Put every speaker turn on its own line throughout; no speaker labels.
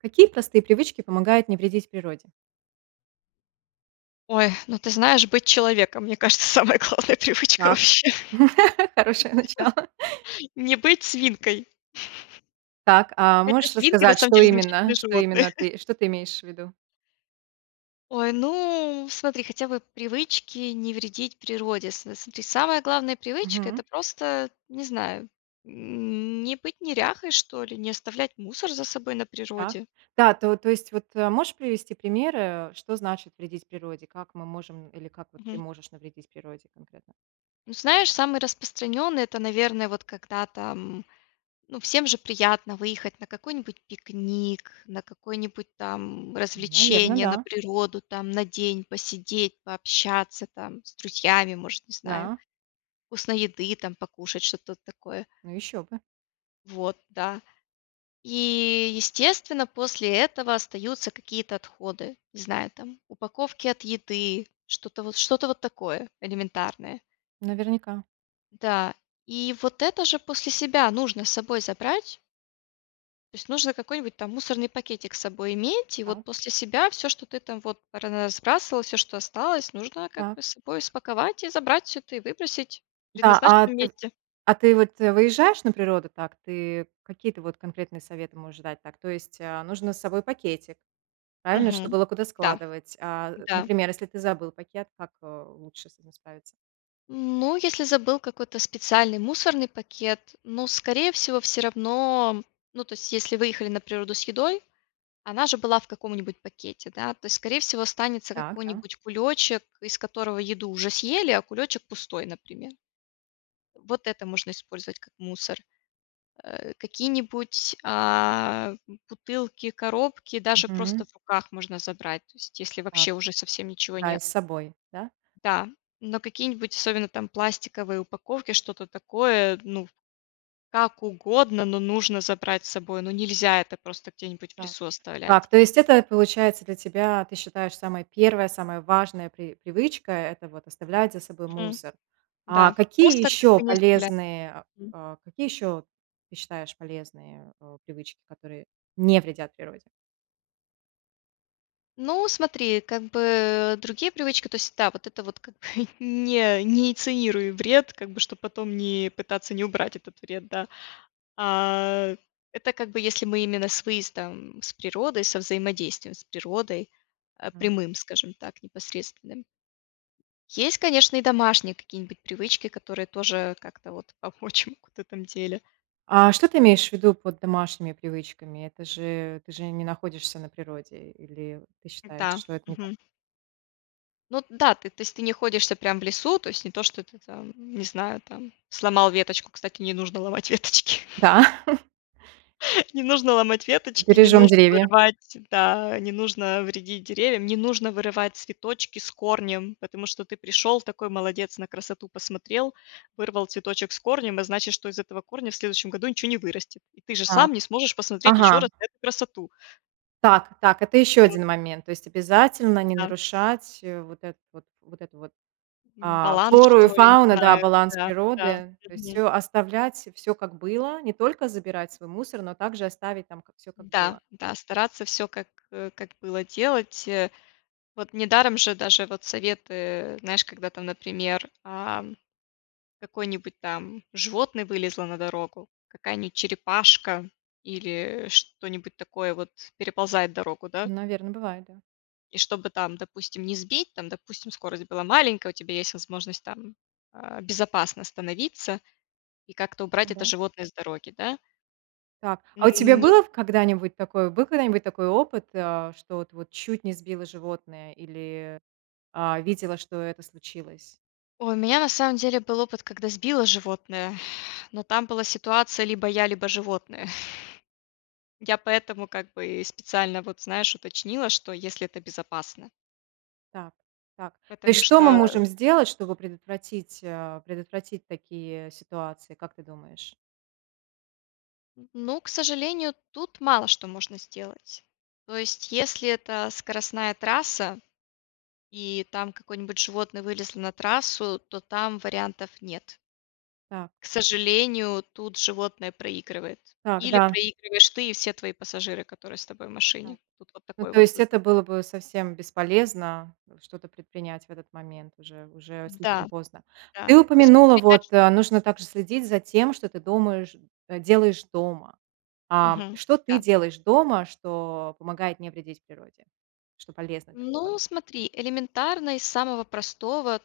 Какие простые привычки помогают не вредить природе?
Ой. Ну ты знаешь, быть человеком- мне кажется, самая главная привычка
Так,
вообще.
хорошее начало.
Не быть свинкой.
Так, а
Хотя
можешь
свинки на
рассказать,
самом
что
деле
именно?
замечательные
Что
животные.
именно ты, что ты имеешь в виду?
Ой, ну смотри. Хотя бы привычки не вредить природе. С с смотри, самая главная привычка-
Мгм.
это просто, не знаю, не быть неряхой что ли, не оставлять мусор за собой на
Так,
природе.
да. То то есть, вот, э, можешь привести примеры, э, что значит вредить природе, как мы можем или как ты
Мгм.
можешь навредить природе конкретно.
Ну знаешь, самый распространенный это, наверно, вот когда там, ну всем же приятно выехать на какой-нибудь пикник, на какое-нибудь там
Наверно,
развлечение, на
да.
природу, там, на день посидеть, пообщаться там с друзьями может, не знаю.
Да.
Вкусной еды там покушать, что-то вот такое.
Ну еще бы.
Вот, да. И естественно после этого остаются какие-то отходы, не знаю, там, упаковки от еды, что-то вот что-то вот такое элементарное.
Наверняка.
Да, и вот это же после себя нужно с собой забрать. То есть нужно какой-нибудь там мусорный пакетик с собой иметь, и
Да.
вот после себя всё, что ты там вот разбрасывал, всё, что осталось, нужно как
Так.
бы с собой спаковать и забрать всё это, и выбросить в
Да, а
предназначенном
ты
месте.
а ты вот, э, выезжаешь на природу, так? Ты какие-то вот конкретные советы можешь дать, так? То есть, а, нужно с собой пакетик, правильно? Чтобы
Мгм.
было куда
Да,
складывать, а.
да.
Например, если ты забыл пакет, как, э, лучше с этим справиться?
Ну, если забыл какой-то специальный мусорный пакет. Ну, скорее всего, всё равно, ну, то есть если выехали на природу с едой, она же была в каком-нибудь пакете, да? То есть, скорее всего, останется
Так, да.
какой-нибудь кулёчек, из которого еду уже съели, а кулёчек пустой, например. Вот это можно использовать как мусор, а. Какие-нибудь, а, бутылки, коробки даже просто
Мгм.
в руках можно забрать, то есть если
Так,
вообще уже совсем ничего
да и
нет.
с собой, да?
Да, но какие-нибудь особенно там пластиковые упаковки, что-то такое, ну, как угодно, но нужно забрать с собой, ну, нельзя это просто где-нибудь в
Так,
лесу
так,
оставлять.
то есть, это, получается, для тебя, ты считаешь, самая 1, самая важная при привычка- это вот оставлять за собой
Мгм,
мусор. А
да,
какие
просто как
еще
то не оставлять.
полезные
Мгм.
а какие ещё ты считаешь полезные, а, привычки, которые не вредят природе?
Ну смотри, как бы, э, другие привычки, то есть, да, вот это вот, как не не инициируй вред, как бы, чтоб потом не пытаться не убрать этот вред, да, а. Это как бы если мы именно с выездом, с природой, со взаимодействием с природой, а,
М.
прямым, скажем так, непосредственным. Есть, конечно, и домашние какие-нибудь привычки, которые тоже как-то, вот, помочь могут в этом деле.
А что ты имеешь в виду под домашними привычками? Это же ты же не находишься на природе или ты считаешь,
Да.
что это не так?
Мгм. Ну да, ты то есть ты не находишься прям в лесу, то есть не то, что ты там, не знаю, там сломал веточку. Кстати, не нужно ломать веточки.
Да!
Не нужно ломать веточки, не
Бережем
нужно
деревья.
вырывать, да, не нужно вредить деревьям, не нужно вырывать цветочки с корнем. Потому что ты пришел, такой молодец, на красоту посмотрел, вырвал цветочек с корнем, а значит, что из этого корня в следующем году ничего не вырастет. И ты же
Так.
сам не сможешь посмотреть еще
Ага.
раз эту красоту.
Так, так, это еще
Вот.
один момент. То есть обязательно не
Да.
нарушать, э, вот эту вот, вот эту вот,
М.
а,
Баланс,
флору и
что ли, не
фауну, да,
знаю.
баланс
Да, да,
природы, то есть,
мгм.
всё оставлять, всё как было, не только забирать свой мусор, но также оставить там как всё как
Да,
было.
да, стараться всё как, э, как было делать, э. Вот недаром же даже вот советы, знаешь, когда там, например, ам, какое-нибудь там животное вылезло на дорогу, какая-нибудь черепашка или, э, что-нибудь такое вот переползает дорогу, да.
Наверно, бывает, да.
И чтобы там, допустим, не сбить, там, допустим, скорость была маленькая, у тебя есть возможность там, а, безопасно остановиться и как-то убрать это
Да.
животное с дороги, да.
Так.
М,
А у тебя
ни
было в когда-нибудь такое, был когда-нибудь такой опыт, а, что вот вот чуть не сбила животное или, а, видела, что это случилось?
Ой, у меня на самом деле был опыт, когда сбила животное, но там была ситуация: либо я, либо животное. Я поэтому, как бы, и специально, вот, знаешь, уточнила, что если это безопасно.
Так, так, то
Потому
есть что мы
что
можем
[unintelligible]
сделать, чтобы предотвратить, э, предотвратить такие ситуации, как ты думаешь?
Ну, к сожалению, тут мало что можно сделать. То есть если это скоростная трасса и там какое-нибудь животное вылезло на трассу, то там вариантов нет.
Так.
К сожалению, тут животное проигрывает,
Так,
или
да.
проигрываешь ты и все твои пассажиры, которые с тобой в
Так.
машине, тут вот
Ну,
такой
то
вот
есть
выбор.
это было бы совсем бесполезно что-то предпринять в этот момент, уже уже слишком
Да,
поздно.
да,
Ты упомянула,
воспринимаешь
вот, э, нужно также следить за тем, что ты думаешь делаешь дома. Ам,
Мгм,
что ты
да.
делаешь дома, что помогает не вредить природе, что полезно для
Ну
природы?
смотри, элементарно из самого простого: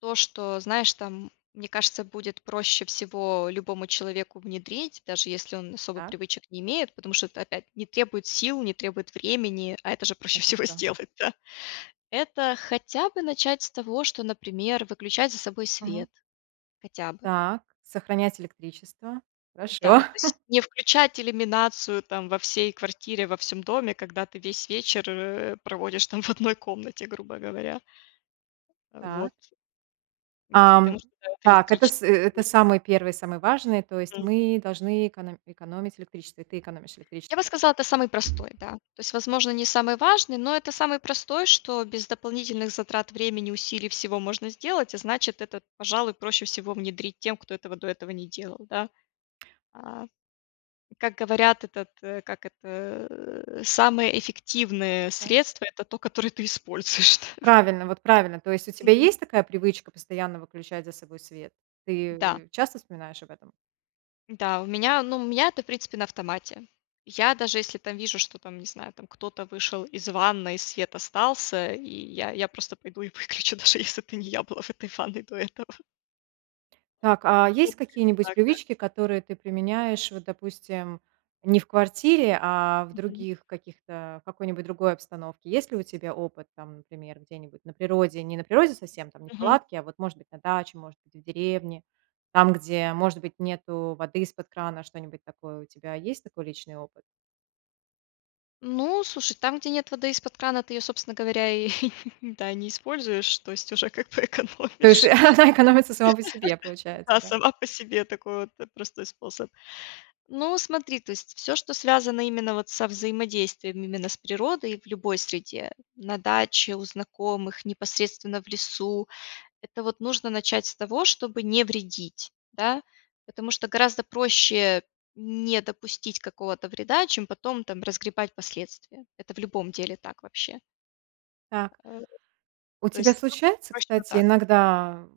то, что знаешь там, мне кажется, будет проще всего любому человеку внедрить. Даже если он особо
Так.
привычек не имеет. Потому что опять не требует сил, не требует времени, а это же проще
Это
всего
что?
сделать, да Это хотя бы начать с того, что, например, выключать за собой
Мгм.
свет, хотя бы.
Так, сохранять электричество, хорошо.
Да, то есть не включать иллюминацию там во всей квартире, во всем доме, когда ты весь вечер, э, проводишь там в одной комнате, грубо говоря.
Так.
Вот. Потому
Ам,
что это
так это с
электричество.
это
[unintelligible]
самый 1, самый важный, то есть
Мгм.
мы должны эконо экономить электричество, и ты экономишь
Я бы
электричество.
сказала, это самый простой, да. То есть, возможно, не самый важный, но это самый простой, что без дополнительных затрат времени, усилий, всего можно сделать. А значит, это, пожалуй, проще всего внедрить тем, кто этого до этого не делал, да. А, как говорят, этот, э, как это, э, самое эффективное
Так.
средство- это то, которое ты используешь.
Правильно, вот правильно! То есть у тебя
Мгм.
есть такая привычка постоянно выключать за собой свет?
Да.
Ты часто вспоминаешь об этом?
Да, у меня, ну, у меня это, в принципе, на автомате. Я даже если там вижу, что, там, не знаю, там кто-то вышел из ванной, свет остался, и я я просто пойду и выключу, даже если это не я была в этой ванной до этого.
Так, а есть
[unintelligible]
какие-нибудь
Так, да.
привычки, которые ты применяешь, вот допустим, не в квартире, а в
Мгм.
других каких-то в какой-нибудь другой обстановке? Есть ли у тебя опыт там, например, где-нибудь на природе, не на природе совсем, там не в
Мгм.
палатке, а вот, может быть, на даче, может быть, в деревне. Там, где, может быть, нету воды из-под крана, что-нибудь такое у тебя, есть такой личный опыт?
Ну, слушай, там, где нет воды из-под крана, ты ее, собственно говоря, и да, и не используешь, то есть уже как бы
То есть шу
экономишь,
она экономится сама по себе, получается,
да.
да.
Сама по себе такой вот, э, простой способ. Ну, смотри, то есть всё, что связано именно вот со взаимодействием именно с природой в любой среде: на даче, у знакомых, непосредственно в лесу,- это вот нужно начать с того, чтобы не вредить, да. Потому что гораздо проще не допустить какого-то вреда, чем потом там разгребать последствия, это в любом деле так вообще.
Так. У
То
тебя
есть [unintelligible]
случаются,
точно
кстати,
так.
иногда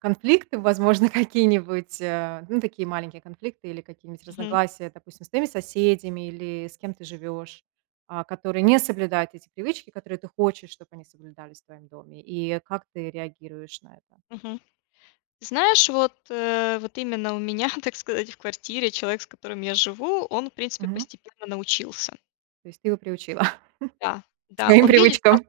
конфликты, возможно, какие-нибудь, а, ну, такие маленькие конфликты или какие-нибудь
Мгм.
разногласия. Допустим, с твоими соседями или с кем ты живешь, а, которые не соблюдают эти привычки, которые ты хочешь, чтобы они соблюдались в твоем доме, и как ты реагируешь на это?
Мгм. Знаешь, вот, э, вот именно у меня, так сказать, в квартире человек, с которым я живу, он, в принципе,
Мгм.
постепенно научился.
То есть ты его приучила
Да,
к
да.
своим
Он видит прос
привычкам.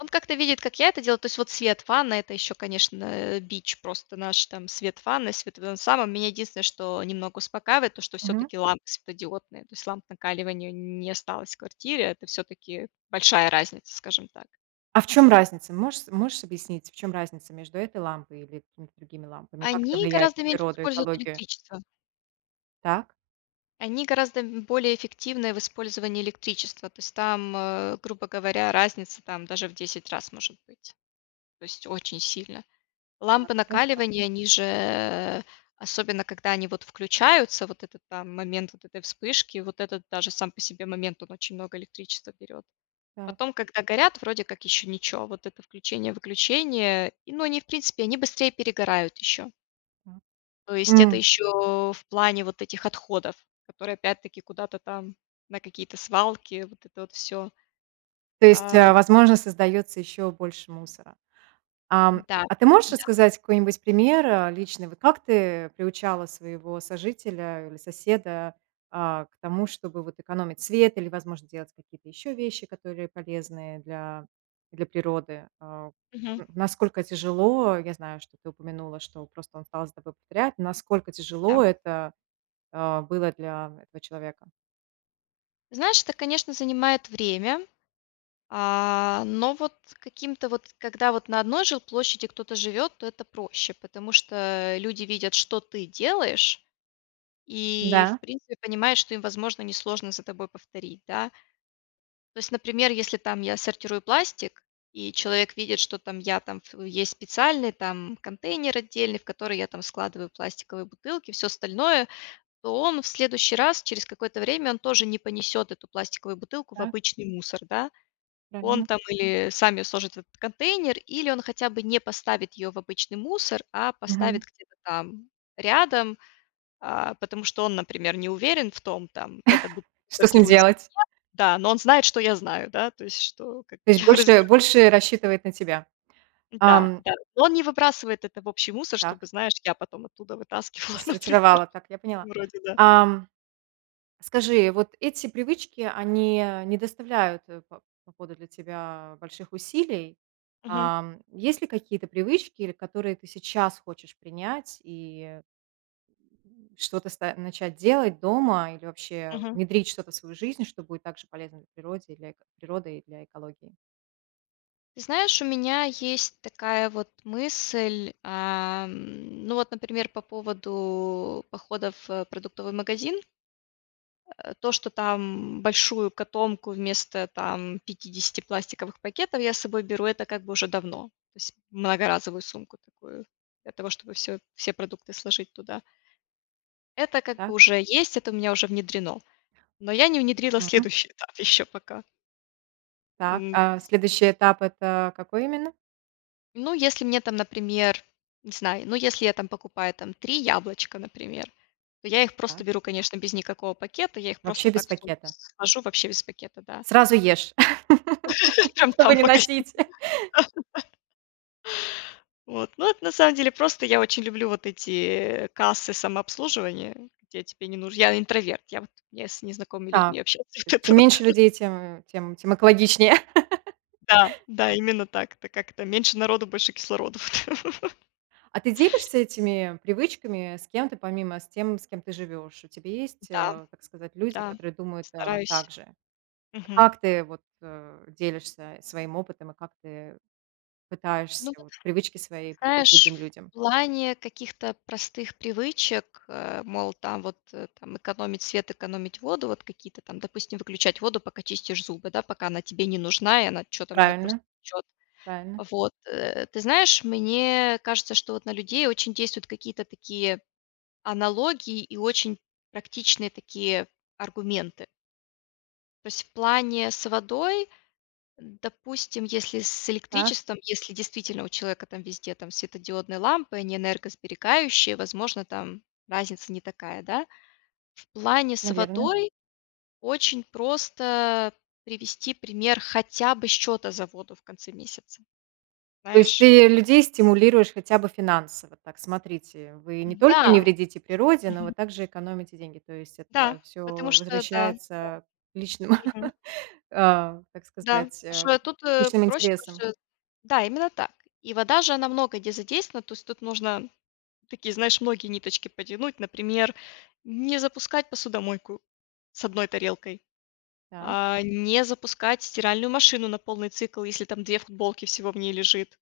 он как-то видит, как я это делаю, то есть вот свет, ванна, это еще конечно бич просто. Наш там свет, ванна, свет в этом самом меня единственное, что немного успокаивает то, что
Мгм.
всё-таки лампы светодиодные. То есть ламп накаливания н не осталось в квартире, это всё-таки большая разница, скажем так.
А в чём разница? Можешь с можешь объяснить, в чём разница между этой лампой или какими-то другими лампами? И как это
Они
влияет на
гораздо меньше
природу,
используют
экологию?
электричества.
Так.
Они гораздо б более эффективны в использовании электричества. То есть там, э, грубо говоря разница, там, даже в 10 раз может быть, то есть очень сильно.
Да,
Лампы
хорошо.
накаливания они же, э, особенно, когда они вот включаются, вот этот, там, момент вот этой вспышки, вот этот даже сам по себе момент, он очень много электричества берет.
Так.
Потом, когда горят вроде как еще ничё, вот это включение-выключение. И, но они в принципе, они быстрее перегорают еще.
Так.
То есть это
М.
еще в плане вот этих отходов, которые опять таки куда-то там на какие-то свалки, вот это вот всё.
То есть,
А.
а, возможно, создается еще больше мусора. Ам,
Да.
а ты можешь
Да.
рассказать какой-нибудь пример, а, личный, вот как ты приучала своего сожителя или соседа, а, к тому, чтобы вот экономить свет или, возможно, делать какие-то еще вещи, которые полезные для для природы? А,
Мгм.
н насколько тяжело, я знаю, что ты упомянула, что просто он стал за тобой повторять, насколько
Да.
тяжело это, а, было для этого человека?
Знаешь, это, конечно, занимает время, а, но вот каким-то вот когда вот на одной жилплощади кто-то живет, то это проще. Потому что люди видят, что ты делаешь, и, в
Да.
принципе, понимают, что им, возможно, несложно за тобой повторить, да. То есть, например, если там я сортирую пластик, и человек видит, что там я там в есть специальный, там, контейнер отдельный, в который я там складываю пластиковые бутылки, всё остальное. То он в следующий раз, через какое-то время, он тоже не понесет эту пластиковую бутылку в
Так.
обычный мусор, да. Он
Правильно.
там или сами сложит в этот контейнер, или он хотя бы не поставит ее в обычный мусор, а
Мгм.
поставит где-то там рядом, а, потому что он, например, не уверен в том, там, эта бут
Что с ним
сортируется или нет,
делать?
да, но он знает, что я знаю, да, то есть, что, как
То
бы,
есть
я разберусь.
больше больше рассчитывает на тебя.
Да,
Ам.
да. Он не выбрасывает это в общий мусор,
Так.
чтобы, знаешь, я потом оттуда вытаскивала, например.
Рассортировала. Так, я поняла.
Вроде да.
Ам, скажи, вот эти привычки, они не доставляют, по по ходу, для тебя больших усилий?
Мгм.
Ам, есть ли какие-то привычки, которые ты сейчас хочешь принять, и Что-то ст начать делать дома или вообще
Мгм.
внедрить что-то в свою жизнь, что будет так же полезно для природе и для эко природы и для экологии?
Ты знаешь, у меня есть такая вот мысль, ам, ну вот, например, по поводу походов в продуктовый магазин. Э, то, что там большую котомку вместо, там, 50 пластиковых пакетов я с собой беру, это как бы уже давно, то есть многоразовую сумку такую для того, чтобы всё все продукты сложить туда. Это как
Да.
бы уже есть, это у меня уже внедрено, но я не внедрила
Мгм.
следующий этап еще пока.
Так,
М. Сь
а следующий этап- это какой именно?
Ну если мне там, например, не знаю, я, ну, если я там покупаю, там, 3 яблочка, например, то я их
Так.
просто беру, конечно, без никакого пакета, я их просто
Вообще без
так в сумку
пакета?
сложу Вообще без пакета, да.
Сразу ешь,
Прям
чтобы
там
не
в магазине,
носить.
да-да. Вот, ну это, на самом деле, просто я очень люблю вот эти кассы самообслуживания, где тебе не нуж Я интроверт, я, вот, я с незнакомыми
Так.
людьми общаться не
То есть чем
готова,
меньше
да.
людей, тем тем тем экологичнее.
Да-да, именно так. Это как это: меньше народу, больше кислороду.
А ты делишься этими привычками с кем-то, помимо, с тем, с кем ты живешь? У тебя есть,
Да,
э, так сказать люди,
да,
которые думают, а, так
Стараюсь,
же?
мгм.
Как ты вот, э, делишься своим опытом и как ты пытаешься
Ну вот.
вот привычки свои привить
Знаешь,
другим людям?
в плане каких-то простых привычек, э, мол, там, вот, э, там, экономить свет, экономить воду, вот какие-то там, допустим, выключать воду, пока чистишь зубы, да, пока она тебе не нужна и она, чё там, она
Правильно,
просто течет,
правильно.
вот, э. Ты знаешь, мне кажется, что вот на людей очень действуют какие-то такие аналогии и очень практичные такие аргументы. То есть в плане с водой, допустим, если с
Так.
электричеством, если действительно у человека там везде там светодиодные лампы, они энергосберегающие, возможно, там разница не такая, да. В плане с
Наверное.
водой очень просто привести пример, хотя бы счета за воду в конце месяца,
То есть
знаешь.
ты людей стимулируешь хотя бы финансово. Так, смотрите, вы не только не
Да!
вредите природе, но вы
Мгм.
также экономите деньги. То есть
Да,
это всё
потому что, да-да.
возвращается к личным,
Мгм.
э, как
Да,
сказать, э,
потому что тут
личным
проще,
интересам.
потому что. Да, именно так! И вода же, она много где задействована, то есть тут нужно такие, знаешь, многие ниточки потянуть, например, не запускать посудомойку с 1 тарелкой,
Так.
а, не запускать стиральную машину на полный цикл, если там 2 футболки всего в ней лежит.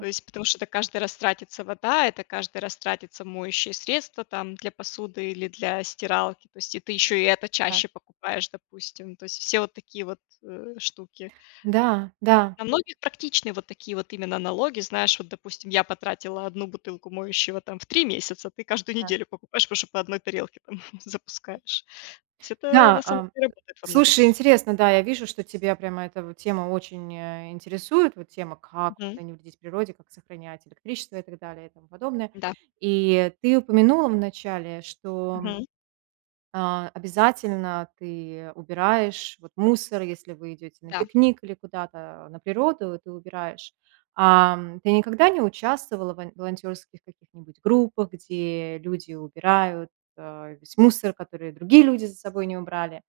То есть потому что это каждый раз тратится вода, это каждый раз тратится моющие средства, там для посуды или для стиралки. То есть и ты еще и это
Так.
чаще покупаешь, допустим. То есть все вот такие вот, э, штуки.
Да. Да.
На многих практичны вот такие вот именно налоги. Знаешь, вот, допустим, я потратила 1 бутылку моющего там в 3 месяца, ты каждую
Так.
неделю покупаешь, потому что 1 тарелке там, запускаешь. То есть это,
Да,
на самом
эм,
деле, работает во многих
слушай,
случаях.
интересно, да, я вижу, что тебя прямо эта вот тема очень интересует, вот тема, как
Мгм.
вот не вредить природе, как сохранять электричество и так далее, и тому подобное.
Да.
И ты упомянула вначале, что,
Мгм.
а, обязательно ты убираешь вот мусор, если вы идете на
Да.
пикник или куда-то на природу, ты убираешь. Ам, ты никогда не участвовала вн волонтерских каких-нибудь группах, где люди убирают, э, весь мусор, который другие люди за собой не убрали?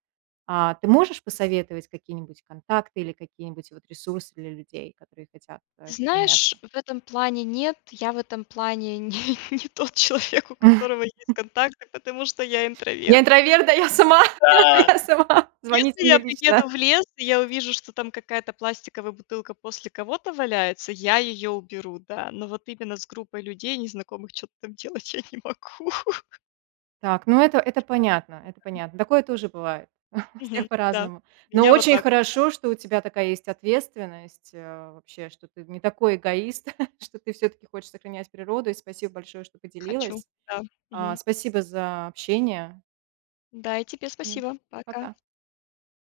А ты можешь посоветовать какие-нибудь контакты или какие-нибудь вот ресурсы для людей, которые хотят
Ты
этим
знаешь,
заняться?
в этом плане нет, я в этом плане не не тот человек, у которого есть контакты, потому что я
Не
интроверт.
интроверт, да я сама,
Да!
я сама, звоните
Если я
мне лично.
приеду в лес и я увижу, что там какая-то пластиковая бутылка после кого-то валяется, я ее уберу, да. Но вот именно с группой людей незнакомых, чё-то там делать я не могу.
Так, ну это это понятно, это понятно. Такое тоже бывает, у всех
Мгм. Да.
по-разному.
У
Но
меня вот
очень
так, да.
хорошо, что у тебя такая есть ответственность, э, вообще, что ты не такой эгоист, что ты всё-таки хочешь сохранять природу. И спасибо большое, что
Хочу.
поделилась,
Да.
а,
Мгм.
спасибо за общение!
Да, и тебе
М.
спасибо! Пока!
Пока.